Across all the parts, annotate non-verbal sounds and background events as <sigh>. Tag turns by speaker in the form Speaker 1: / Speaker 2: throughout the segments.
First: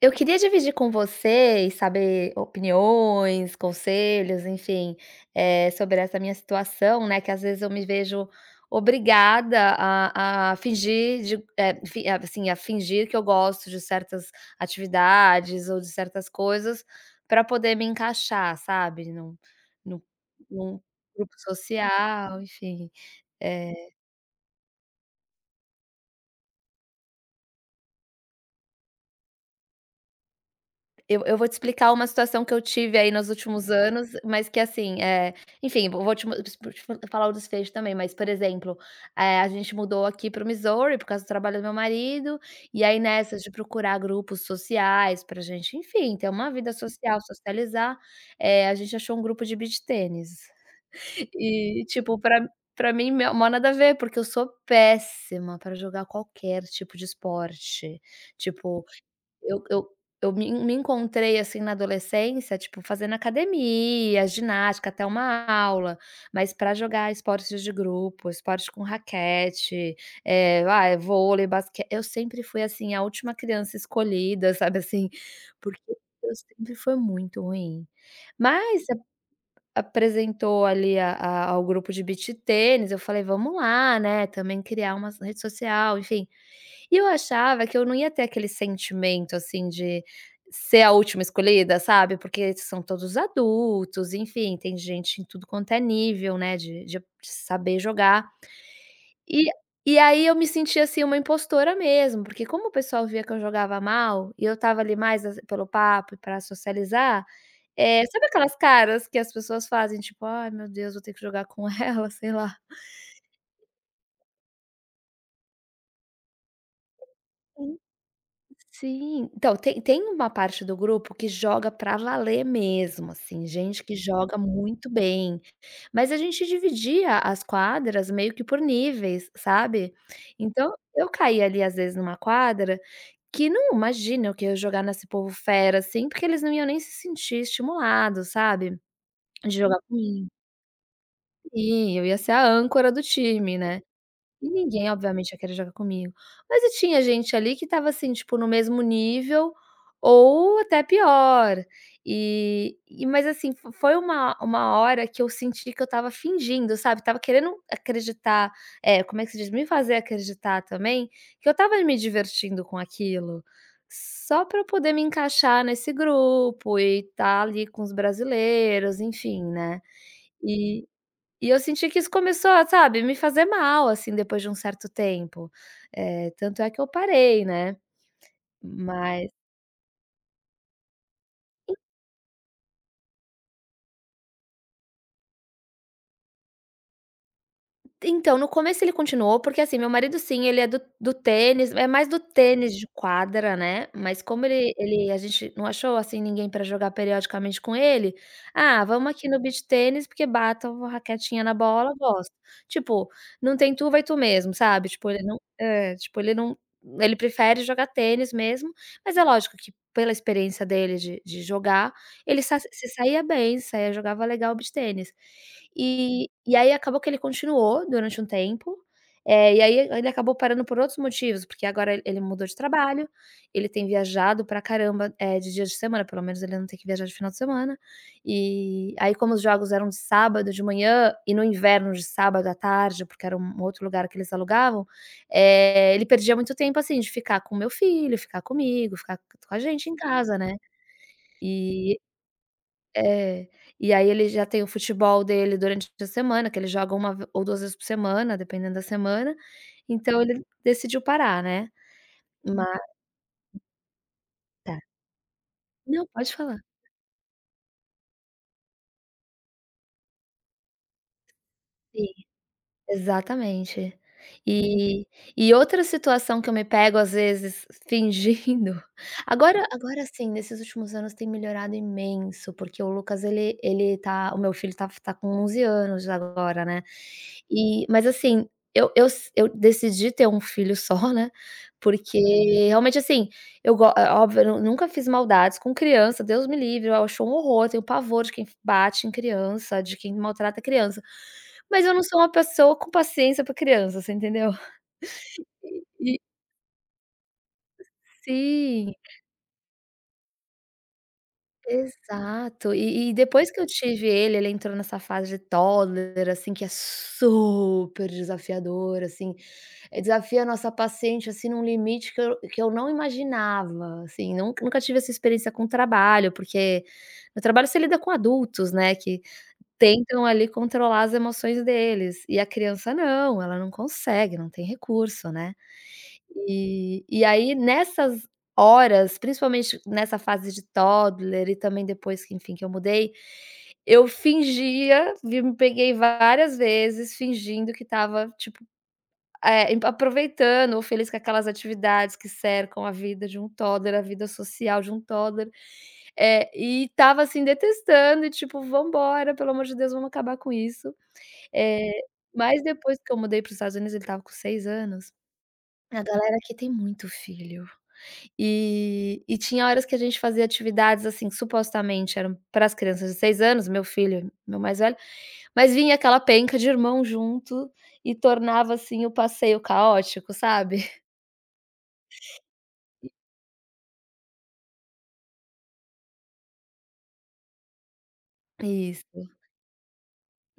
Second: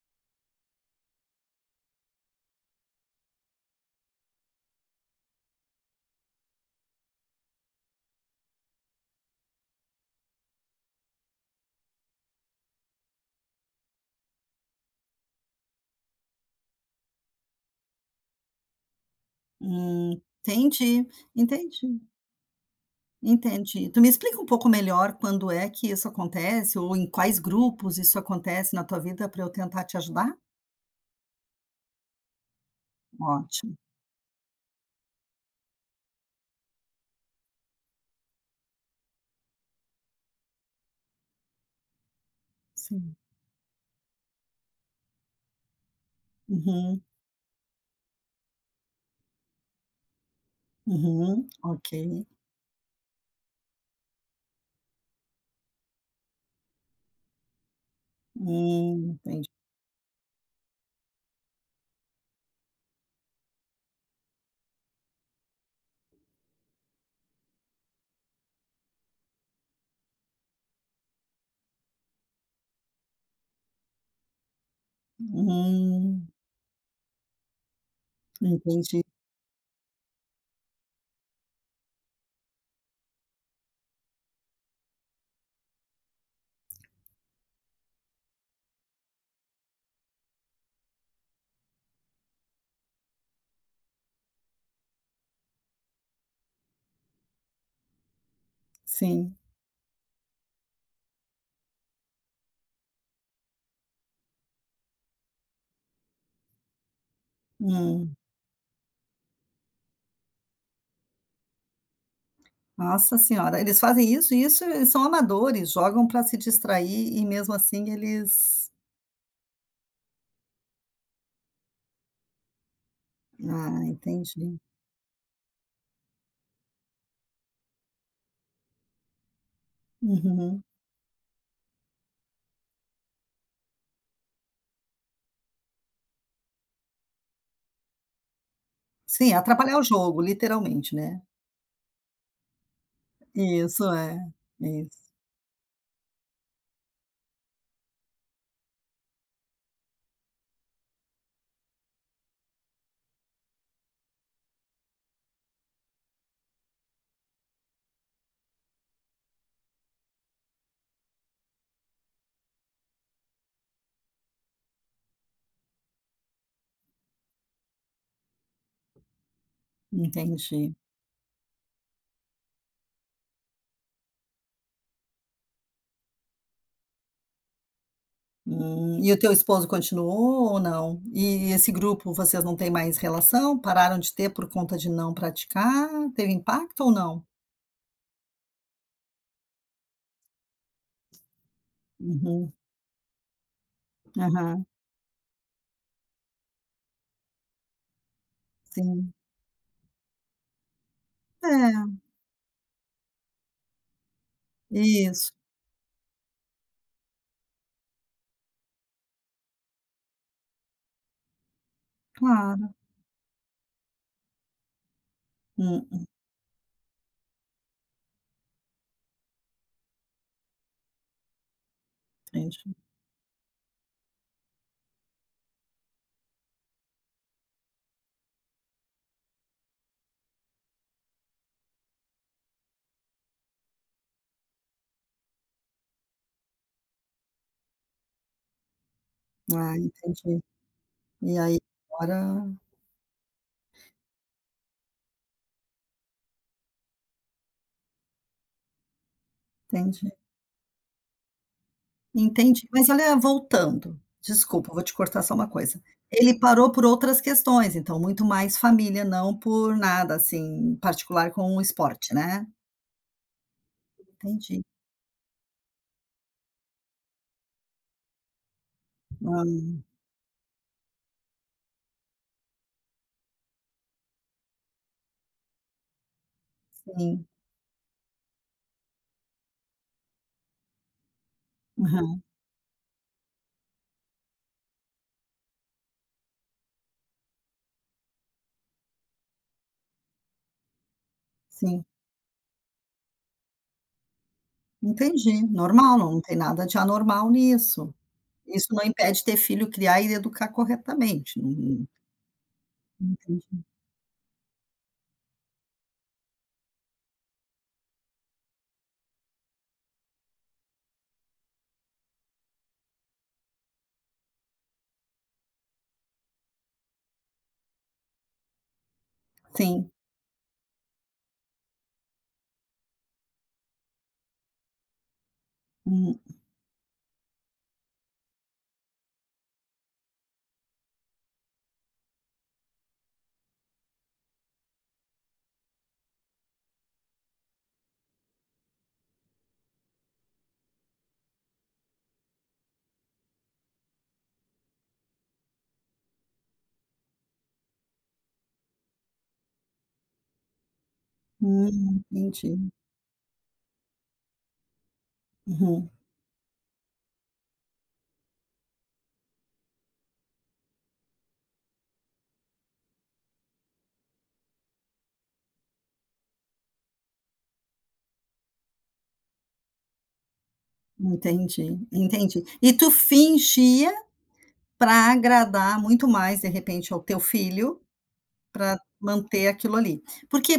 Speaker 1: Eu queria dividir com vocês saber opiniões, conselhos, enfim, sobre essa minha situação, né, que às vezes eu me vejo obrigada a fingir de a fingir que eu gosto de certas atividades ou de certas coisas para poder me encaixar, sabe, num
Speaker 2: Hum,
Speaker 1: num
Speaker 2: entendi,
Speaker 1: grupo
Speaker 2: entendi,
Speaker 1: social, enfim. eh
Speaker 2: entendi. Tu me explica um pouco melhor quando é que isso acontece ou em quais grupos isso acontece na tua vida para eu tentar te ajudar?
Speaker 1: Eu eu vou te explicar uma situação que eu tive aí nos últimos
Speaker 2: Ótimo,
Speaker 1: anos, mas que assim, enfim, vou te falar o desfecho também, mas, por exemplo, a gente mudou aqui para o Missouri por causa do trabalho do meu marido, e aí
Speaker 2: sim.
Speaker 1: nessas de procurar grupos sociais pra gente, enfim, ter uma vida
Speaker 2: Uhum,
Speaker 1: social, socializar, a gente achou um grupo de beach tênis. <laughs>
Speaker 2: uhum,
Speaker 1: E
Speaker 2: ok.
Speaker 1: tipo, para mim meu mó nada a ver, porque eu sou péssima para jogar qualquer tipo de esporte, tipo
Speaker 2: Entendi.
Speaker 1: eu eu eu me encontrei, assim, na adolescência, tipo, fazendo academia, ginástica, até uma aula, mas para jogar esportes de grupo, esporte com raquete, vôlei, basque eu sempre fui, assim, a última criança escolhida, <laughs> sabe, assim, porque
Speaker 2: Hum,
Speaker 1: eu sempre fui muito ruim. Mas
Speaker 2: entendi,
Speaker 1: apresentou ali a ao grupo de beach tênis, eu falei: "Vamos lá, né, também criar uma rede social", enfim. E eu achava que eu não ia ter aquele sentimento, assim, de ser a última escolhida, sabe, porque são todos adultos, enfim, tem gente em tudo quanto é nível, né, de saber jogar.
Speaker 2: sim.
Speaker 1: E e aí eu me sentia assim, uma impostora mesmo, porque como o pessoal via que eu jogava mal, e eu estava ali mais as pelo papo e pra socializar, é
Speaker 2: Hum.
Speaker 1: sabe aquelas caras que as pessoas fazem, tipo: "Ai meu Deus, vou ter que jogar com <laughs> ela", sei lá.
Speaker 2: Nossa senhora, eles fazem isso e isso eles são amadores, jogam para se distrair e mesmo
Speaker 1: Sim.
Speaker 2: assim eles...
Speaker 1: Sim. Então, tem uma parte do grupo que joga pra valer mesmo, assim,
Speaker 2: Ah,
Speaker 1: gente que joga
Speaker 2: entendi.
Speaker 1: muito bem, mas a gente dividia as quadras meio que por níveis, sabe.
Speaker 2: Uhum.
Speaker 1: Então, eu caía ali, às vezes, numa quadra. Que não, imagina o que eu ia jogar nesse povo fera, assim, porque eles não iam nem se sentir estimulados, sabe,
Speaker 2: Sim,
Speaker 1: de jogar
Speaker 2: atrapalhar o jogo,
Speaker 1: comigo.
Speaker 2: literalmente, né?
Speaker 1: Sim, eu ia ser a âncora do time, né.
Speaker 2: Isso, é.
Speaker 1: E ninguém,
Speaker 2: Isso.
Speaker 1: obviamente, ia querer jogar comigo. Mas e tinha gente ali que estava, assim, tipo, no mesmo nível ou até pior. E mas, assim, fo foi uma hora que eu senti que eu estava fingindo, sabe, estava querendo acreditar, é como é que se diz? Me fazer acreditar também que eu estava me divertindo com aquilo, só para eu poder me encaixar nesse grupo e estar ali com os brasileiros, enfim, né.
Speaker 2: Entendi.
Speaker 1: E e eu senti que isso começou a, sabe, me fazer mal, assim, depois de um certo tempo. Eh, tanto é que eu parei, né.
Speaker 2: E o
Speaker 1: Mas
Speaker 2: teu esposo continuou ou não? E esse grupo, vocês não têm mais relação? Pararam de ter por conta de não praticar? Teve impacto ou não?
Speaker 1: então, no começo ele continuou, porque assim, meu marido sim, ele é do tênis, é mais do
Speaker 2: Uhum.
Speaker 1: tênis de quadra, né, mas como
Speaker 2: Aham.
Speaker 1: ele ele a gente não achou, assim, ninguém para jogar periodicamente com ele, "Ah, vamos
Speaker 2: Sim.
Speaker 1: aqui no beach tênis, porque bata uma raquetinha na bola,
Speaker 2: É,
Speaker 1: gosto". Tipo, não tem tu, vai tu mesmo, sabe, tipo, ele
Speaker 2: isso.
Speaker 1: não é, tipo, ele não ele prefere jogar tênis mesmo, mas é lógico que pela experiência dele de jogar, ele sa
Speaker 2: Claro.
Speaker 1: se saía bem, saía jogava legal beach tênis.
Speaker 2: Hum,
Speaker 1: E aí acabou que ele continuou durante um tempo, e aí ele acabou parando por outros motivos, porque agora ele mudou de
Speaker 2: entendi.
Speaker 1: trabalho, ele tem viajado pra caramba, de dias de semana, pelo menos ele não tem que viajar de final de semana. E aí como os jogos eram de sábado de manhã e no inverno de sábado à tarde, porque era um outro lugar que eles alugavam, ele perdia muito tempo, assim, de ficar com o meu filho, ficar comigo, ficar com a
Speaker 2: Ah,
Speaker 1: gente em casa,
Speaker 2: entendi.
Speaker 1: né.
Speaker 2: E aí
Speaker 1: E
Speaker 2: agora
Speaker 1: é, e aí ele já tem o futebol dele durante a semana, que ele joga uma ve ou 2 vezes por semana, dependendo da semana,
Speaker 2: entendi.
Speaker 1: então ele decidiu parar, né. Ma
Speaker 2: Entendi. Mas olha, voltando, desculpa,
Speaker 1: tá.
Speaker 2: vou te cortar só uma coisa.
Speaker 1: Não, pode
Speaker 2: Ele
Speaker 1: falar.
Speaker 2: parou por outras questões, então muito mais família, não por nada, assim, particular com o esporte, né?
Speaker 1: Exatamente.
Speaker 2: Entendi,
Speaker 1: E e outra situação que eu me pego, às vezes, fingindo <laughs> agora sim nesses últimos anos tem melhorado imenso, porque o Lucas ele ele tá o meu filho tá com 11 anos agora, né.
Speaker 2: sim.
Speaker 1: E mas assim, eu decidi ter um filho só, né, porque
Speaker 2: Aham,
Speaker 1: realmente, assim, eu go é óbvio, eu nu nunca fiz maldades com criança, Deus me livre, eu acho um horror, tenho pavor de quem bate em criança, de quem maltrata criança. Mas
Speaker 2: sim.
Speaker 1: eu não sou uma pessoa com paciência para criança, você entendeu?
Speaker 2: Entendi, normal,
Speaker 1: E
Speaker 2: não tem nada de anormal nisso. Isso não
Speaker 1: sim,
Speaker 2: impede ter filho, criar e educar corretamente, não
Speaker 1: exato. E depois que
Speaker 2: entendi.
Speaker 1: eu tive ele, ele entrou nessa fase de toddler, assim, que é super desafiador, assim. Eh, desafia a nossa paciente, assim, num limite que eu não imaginava, assim, nunca tive essa experiência com trabalho, porque no trabalho você lida com adultos, né, que
Speaker 2: Sim.
Speaker 1: tentam ali controlar as emoções deles, e a criança não, ela não consegue, não tem recurso, né.
Speaker 2: Hum,
Speaker 1: E aí nessas horas, principalmente nessa fase de toddler e também depois que, enfim, que eu mudei, eu fingia, vi me peguei várias vezes fingindo que estava, tipo é, em aproveitando ou feliz com aquelas atividades que cercam a vida de um toddler, a vida social de um toddler. Eh, e estava, assim, detestando e tipo: "Vambora, pelo amor de Deus, vamos acabar com isso". Eh, mas
Speaker 2: entendi.
Speaker 1: depois que eu mudei para os Estados Unidos, ele tava com 6 anos,
Speaker 2: Uhum,
Speaker 1: a galera aqui tem muito filho. E tinha horas que a gente fazia atividades, assim, que supostamente eram para as crianças de 6 anos, meu filho, meu mais velho, mas vinha aquela penca de irmão junto e tornava, assim, o passeio caótico, sabe?
Speaker 2: entendi, entendi. E tu fingia para agradar muito mais, de repente, ao teu filho, para
Speaker 1: Isso.
Speaker 2: manter aquilo ali.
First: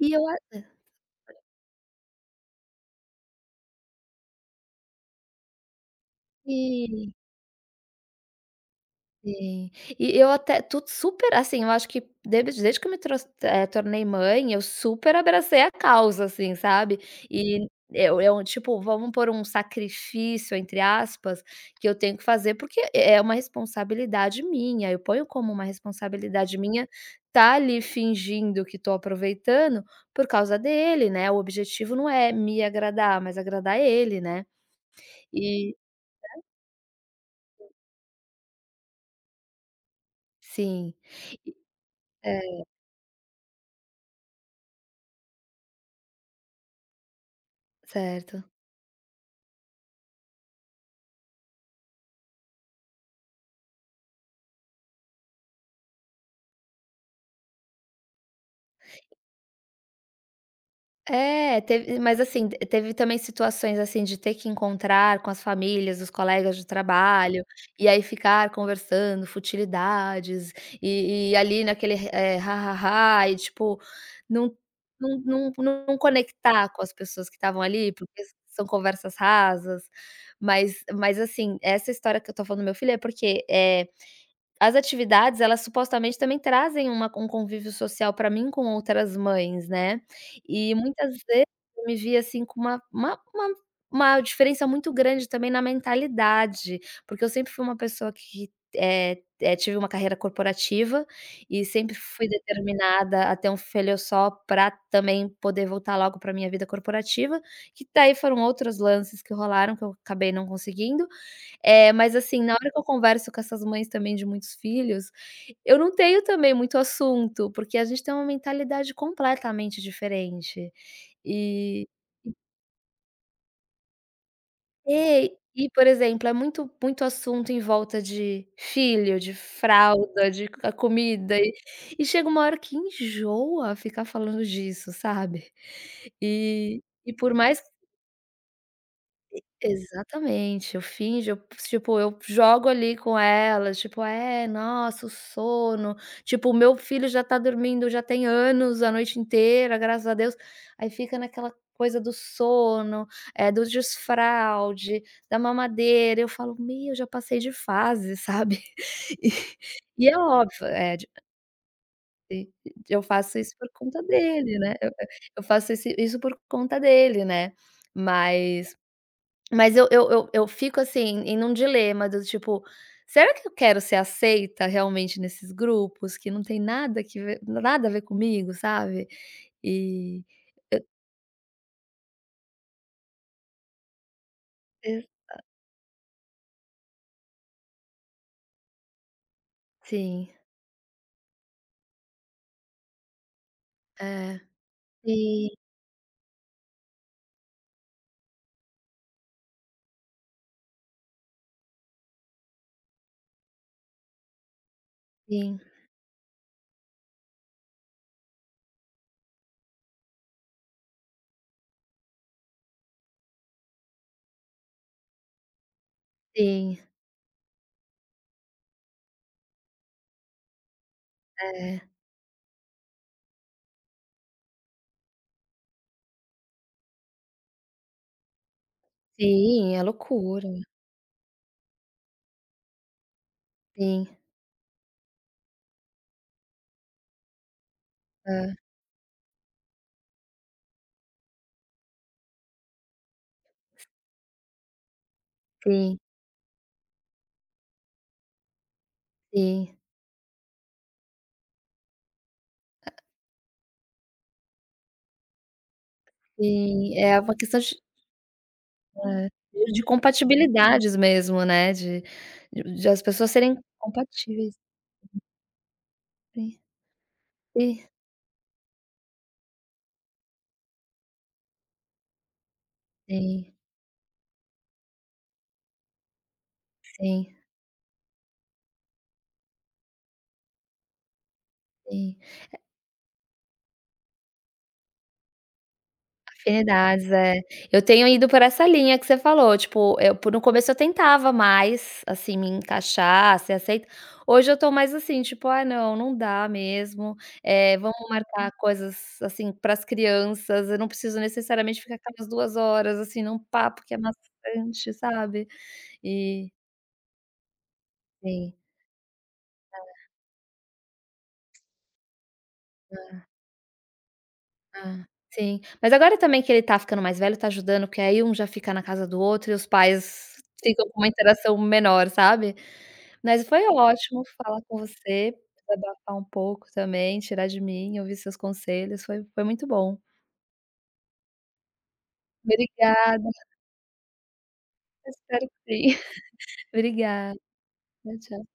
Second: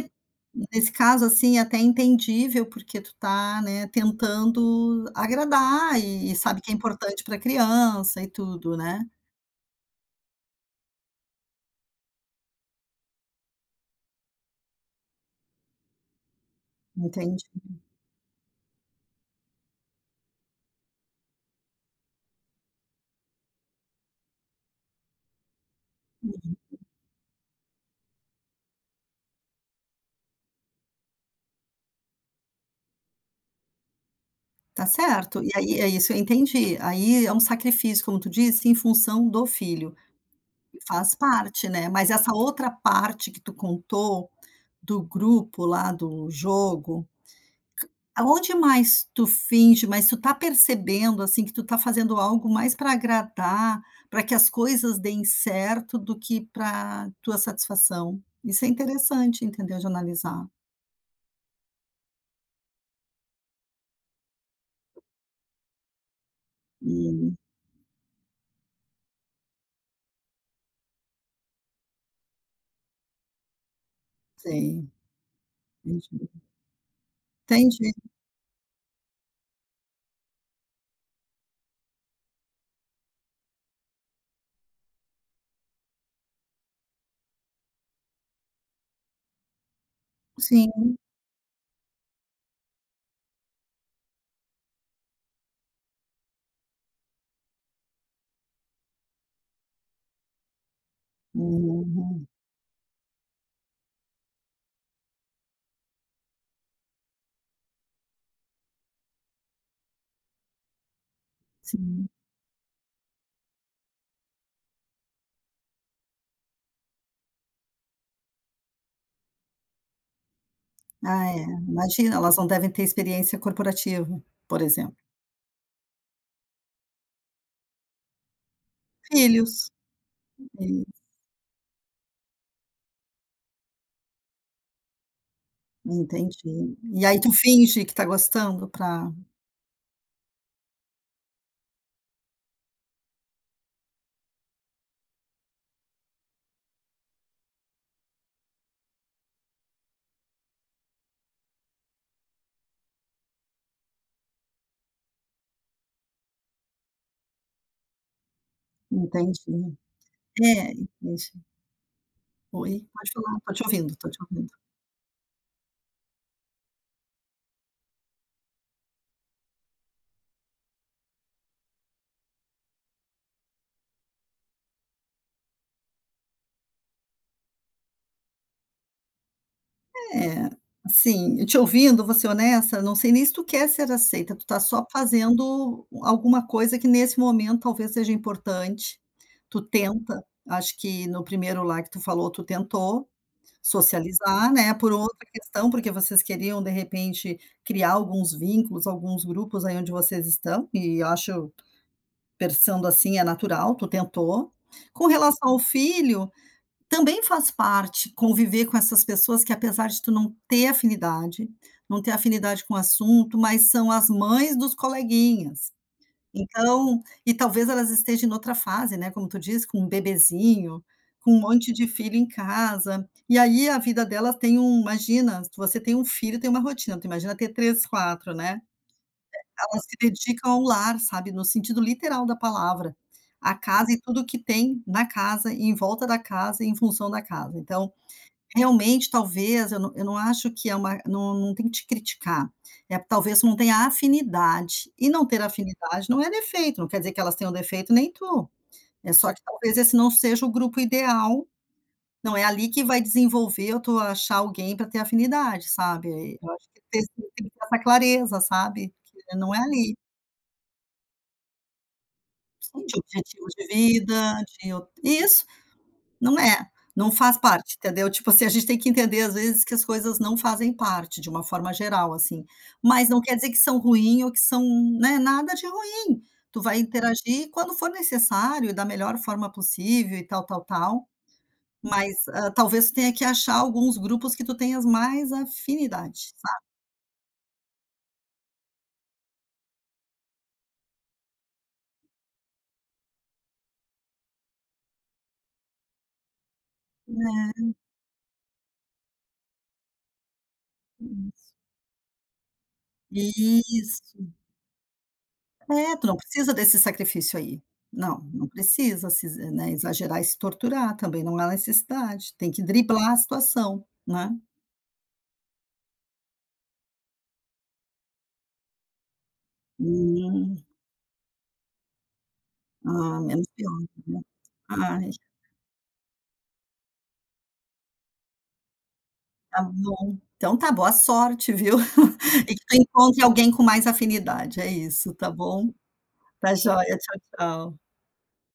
Speaker 1: E eu a
Speaker 2: nesse caso, assim, é até entendível, porque tu tá, né, tentando agradar e sabe que é
Speaker 1: hã.
Speaker 2: importante pra criança e tudo, né.
Speaker 1: Sim. E eu até tudo super assim, eu acho que desde que eu tornei mãe, eu super abracei a causa, assim, sabe.
Speaker 2: Entendi.
Speaker 1: E tipo, vamos pôr um "sacrifício", entre aspas, que eu tenho que fazer, porque é uma responsabilidade minha, eu ponho como uma responsabilidade minha tá ali fingindo que estou aproveitando por causa dele, né. O objetivo não é me agradar, mas agradar ele, né.
Speaker 2: Tá certo. E
Speaker 1: E
Speaker 2: aí é isso, eu entendi. Aí é um sacrifício, como tu disse, em função do filho.
Speaker 1: sim,
Speaker 2: Faz parte, né. Mas essa
Speaker 1: é,
Speaker 2: outra parte que tu contou do grupo lá do jogo.
Speaker 1: certo.
Speaker 2: Aonde mais tu finge, mas tu tá percebendo, assim, que tu tá fazendo algo mais para agradar, para que as coisas deem certo, do que para tua satisfação. Isso é interessante, entendeu, de analisar.
Speaker 1: É, teve mas assim, teve também situações, assim, de ter que encontrar com as famílias os colegas de
Speaker 2: Hum,
Speaker 1: trabalho, e aí ficar conversando futilidades, e e ali naquele, "ha-ha-ha", e tipo, não
Speaker 2: sei,
Speaker 1: não não não
Speaker 2: entendi.
Speaker 1: conectar com as pessoas que estavam ali,
Speaker 2: Entendi,
Speaker 1: porque são conversas rasas, mas assim, essa história que eu tô falando do meu filho é porque, as atividades, elas supostamente também trazem uma um convívio social pra mim com outras mães, né. E
Speaker 2: sim.
Speaker 1: muitas vezes eu me vi, assim, com uma uma diferença muito grande também na mentalidade, porque eu sempre fui uma pessoa que, tive uma carreira corporativa e sempre
Speaker 2: Uhum,
Speaker 1: fui determinada a ter um filho só pra também poder voltar logo pra minha vida corporativa, que daí foram outros lances que rolaram que eu acabei não conseguindo. É,
Speaker 2: sim.
Speaker 1: mas assim, na hora que eu converso com essas mães também de muitos filhos, eu não tenho também muito assunto, porque a gente tem uma mentalidade completamente diferente.
Speaker 2: Ah, é,
Speaker 1: E
Speaker 2: imagina, elas não devem ter experiência corporativa, por exemplo.
Speaker 1: é, e por exemplo, é muito muito assunto em volta de filho, de
Speaker 2: Filhos.
Speaker 1: fralda, de a
Speaker 2: Isso,
Speaker 1: comida e chega uma hora que enjoa ficar falando disso, sabe.
Speaker 2: entendi. E
Speaker 1: E
Speaker 2: aí tu
Speaker 1: por mais
Speaker 2: finge que tá gostando para,
Speaker 1: exatamente, eu finjo, eu tipo, eu jogo ali com ela, tipo: "É, nossa, o sono", tipo, o meu filho já tá dormindo já tem anos, a noite inteira, graças a Deus, aí fica naquela coisa do sono, é do desfralde, da mamadeira, eu falo: "Meu, já passei de fase", sabe. <laughs> E
Speaker 2: entendi.
Speaker 1: e é óbvio,
Speaker 2: É,
Speaker 1: é, de
Speaker 2: entendi.
Speaker 1: e
Speaker 2: Oi,
Speaker 1: e eu
Speaker 2: pode falar,
Speaker 1: faço isso
Speaker 2: estou te
Speaker 1: por
Speaker 2: ouvindo,
Speaker 1: conta
Speaker 2: estou te ouvindo.
Speaker 1: dele, né, eu faço esse isso por conta dele, né, mas mas eu fico, assim, em um dilema do tipo: "Será que eu quero ser aceita realmente nesses grupos que não tem nada que ver nada a ver comigo", sabe? E
Speaker 2: É, assim, te ouvindo, vou ser honesta, não sei nem se tu quer ser aceita, tu tá só
Speaker 1: e
Speaker 2: fazendo alguma coisa que nesse momento talvez seja importante, tu tenta,
Speaker 1: sim,
Speaker 2: acho que no primeiro lá que tu falou, tu tentou
Speaker 1: é.
Speaker 2: socializar, né, por outra
Speaker 1: Sim,
Speaker 2: questão, porque vocês queriam de repente criar alguns vínculos, alguns grupos aí onde vocês estão, e eu acho, pensando assim, é natural, tu tentou. Com relação
Speaker 1: sim,
Speaker 2: ao filho, também faz parte conviver com essas pessoas que apesar de tu não ter afinidade, não ter afinidade com o assunto, mas são as mães dos coleguinhas.
Speaker 1: sim,
Speaker 2: Então e talvez elas estejam em outra fase, né, como tu disse, com um bebezinho, com um monte
Speaker 1: é.
Speaker 2: de filho em casa, e aí a vida delas tem um... imagina, se você tem um filho, tem uma rotina, tu imagina ter 3, 4, né.
Speaker 1: Sim, é
Speaker 2: Elas se
Speaker 1: loucura.
Speaker 2: dedicam ao lar, sabe, no sentido literal da palavra, a casa e
Speaker 1: Sim,
Speaker 2: tudo o que tem na casa e em volta da casa e em função da casa. Então,
Speaker 1: é.
Speaker 2: realmente, talvez, eu não acho que é uma... não tem que te criticar, é talvez não tenha afinidade, e não ter
Speaker 1: Sim,
Speaker 2: afinidade não é defeito, não quer dizer que elas tenham defeito nem tu, é só que talvez
Speaker 1: sim,
Speaker 2: esse não seja o grupo ideal, não é ali que vai desenvolver ou tu achar alguém para ter afinidade, sabe. Eu acho que
Speaker 1: sim.
Speaker 2: tem
Speaker 1: É
Speaker 2: tem
Speaker 1: uma
Speaker 2: que ter
Speaker 1: questão de
Speaker 2: essa clareza, sabe,
Speaker 1: é,
Speaker 2: que não é
Speaker 1: de
Speaker 2: ali.
Speaker 1: compatibilidades mesmo, né, de de
Speaker 2: Sim,
Speaker 1: de
Speaker 2: de
Speaker 1: as pessoas
Speaker 2: objetivo
Speaker 1: serem
Speaker 2: de vida,
Speaker 1: compatíveis.
Speaker 2: de o isso. Não
Speaker 1: Sim,
Speaker 2: é, não faz parte,
Speaker 1: sim,
Speaker 2: entendeu? Tipo assim, a gente tem que entender às vezes que as coisas não fazem parte de uma forma geral, assim, mas não quer dizer
Speaker 1: sim,
Speaker 2: que são ruim ou que são, né, nada de ruim. Tu vai
Speaker 1: sim,
Speaker 2: interagir quando for necessário da melhor forma possível e tal, tal, tal, mas,
Speaker 1: sim.
Speaker 2: talvez tu tenha que achar alguns grupos que tu tenhas mais afinidade, sabe?
Speaker 1: Afinidades, é. Eu tenho ido por essa linha que você falou, tipo, eu por no começo eu tentava mais, assim, me encaixar, ser aceita. Hoje eu tô mais assim, tipo: "Ah, não, não dá mesmo, eh, vamos marcar coisas, assim, para as crianças, eu não preciso necessariamente ficar aquelas 2 horas, assim, num papo que é
Speaker 2: Isso.
Speaker 1: maçante", sabe.
Speaker 2: É, tu não
Speaker 1: E
Speaker 2: precisa desse sacrifício aí. Não, não
Speaker 1: sim.
Speaker 2: precisa se exa né, exagerar e se torturar, também não há necessidade, tem que driblar a situação, né.
Speaker 1: Aham. Sim. Mas agora também que ele tá ficando mais velho, tá ajudando, porque aí um já fica na casa do outro e os pais
Speaker 2: Hum,
Speaker 1: ficam com uma interação menor, sabe.
Speaker 2: ah, menos
Speaker 1: Mas foi
Speaker 2: pior, né.
Speaker 1: ótimo falar com
Speaker 2: Ai,
Speaker 1: você, desabafar um pouco também, tirar de mim, ouvir seus conselhos, foi foi
Speaker 2: tá
Speaker 1: muito bom.
Speaker 2: bom. Então tá, boa sorte, viu. <laughs> E que tu encontre
Speaker 1: Obrigada,
Speaker 2: alguém com mais afinidade, é isso, tá
Speaker 1: espero
Speaker 2: bom?
Speaker 1: que sim.
Speaker 2: Tá
Speaker 1: <laughs>
Speaker 2: joia, tchau,
Speaker 1: Obrigada,
Speaker 2: tchau.
Speaker 1: tchau,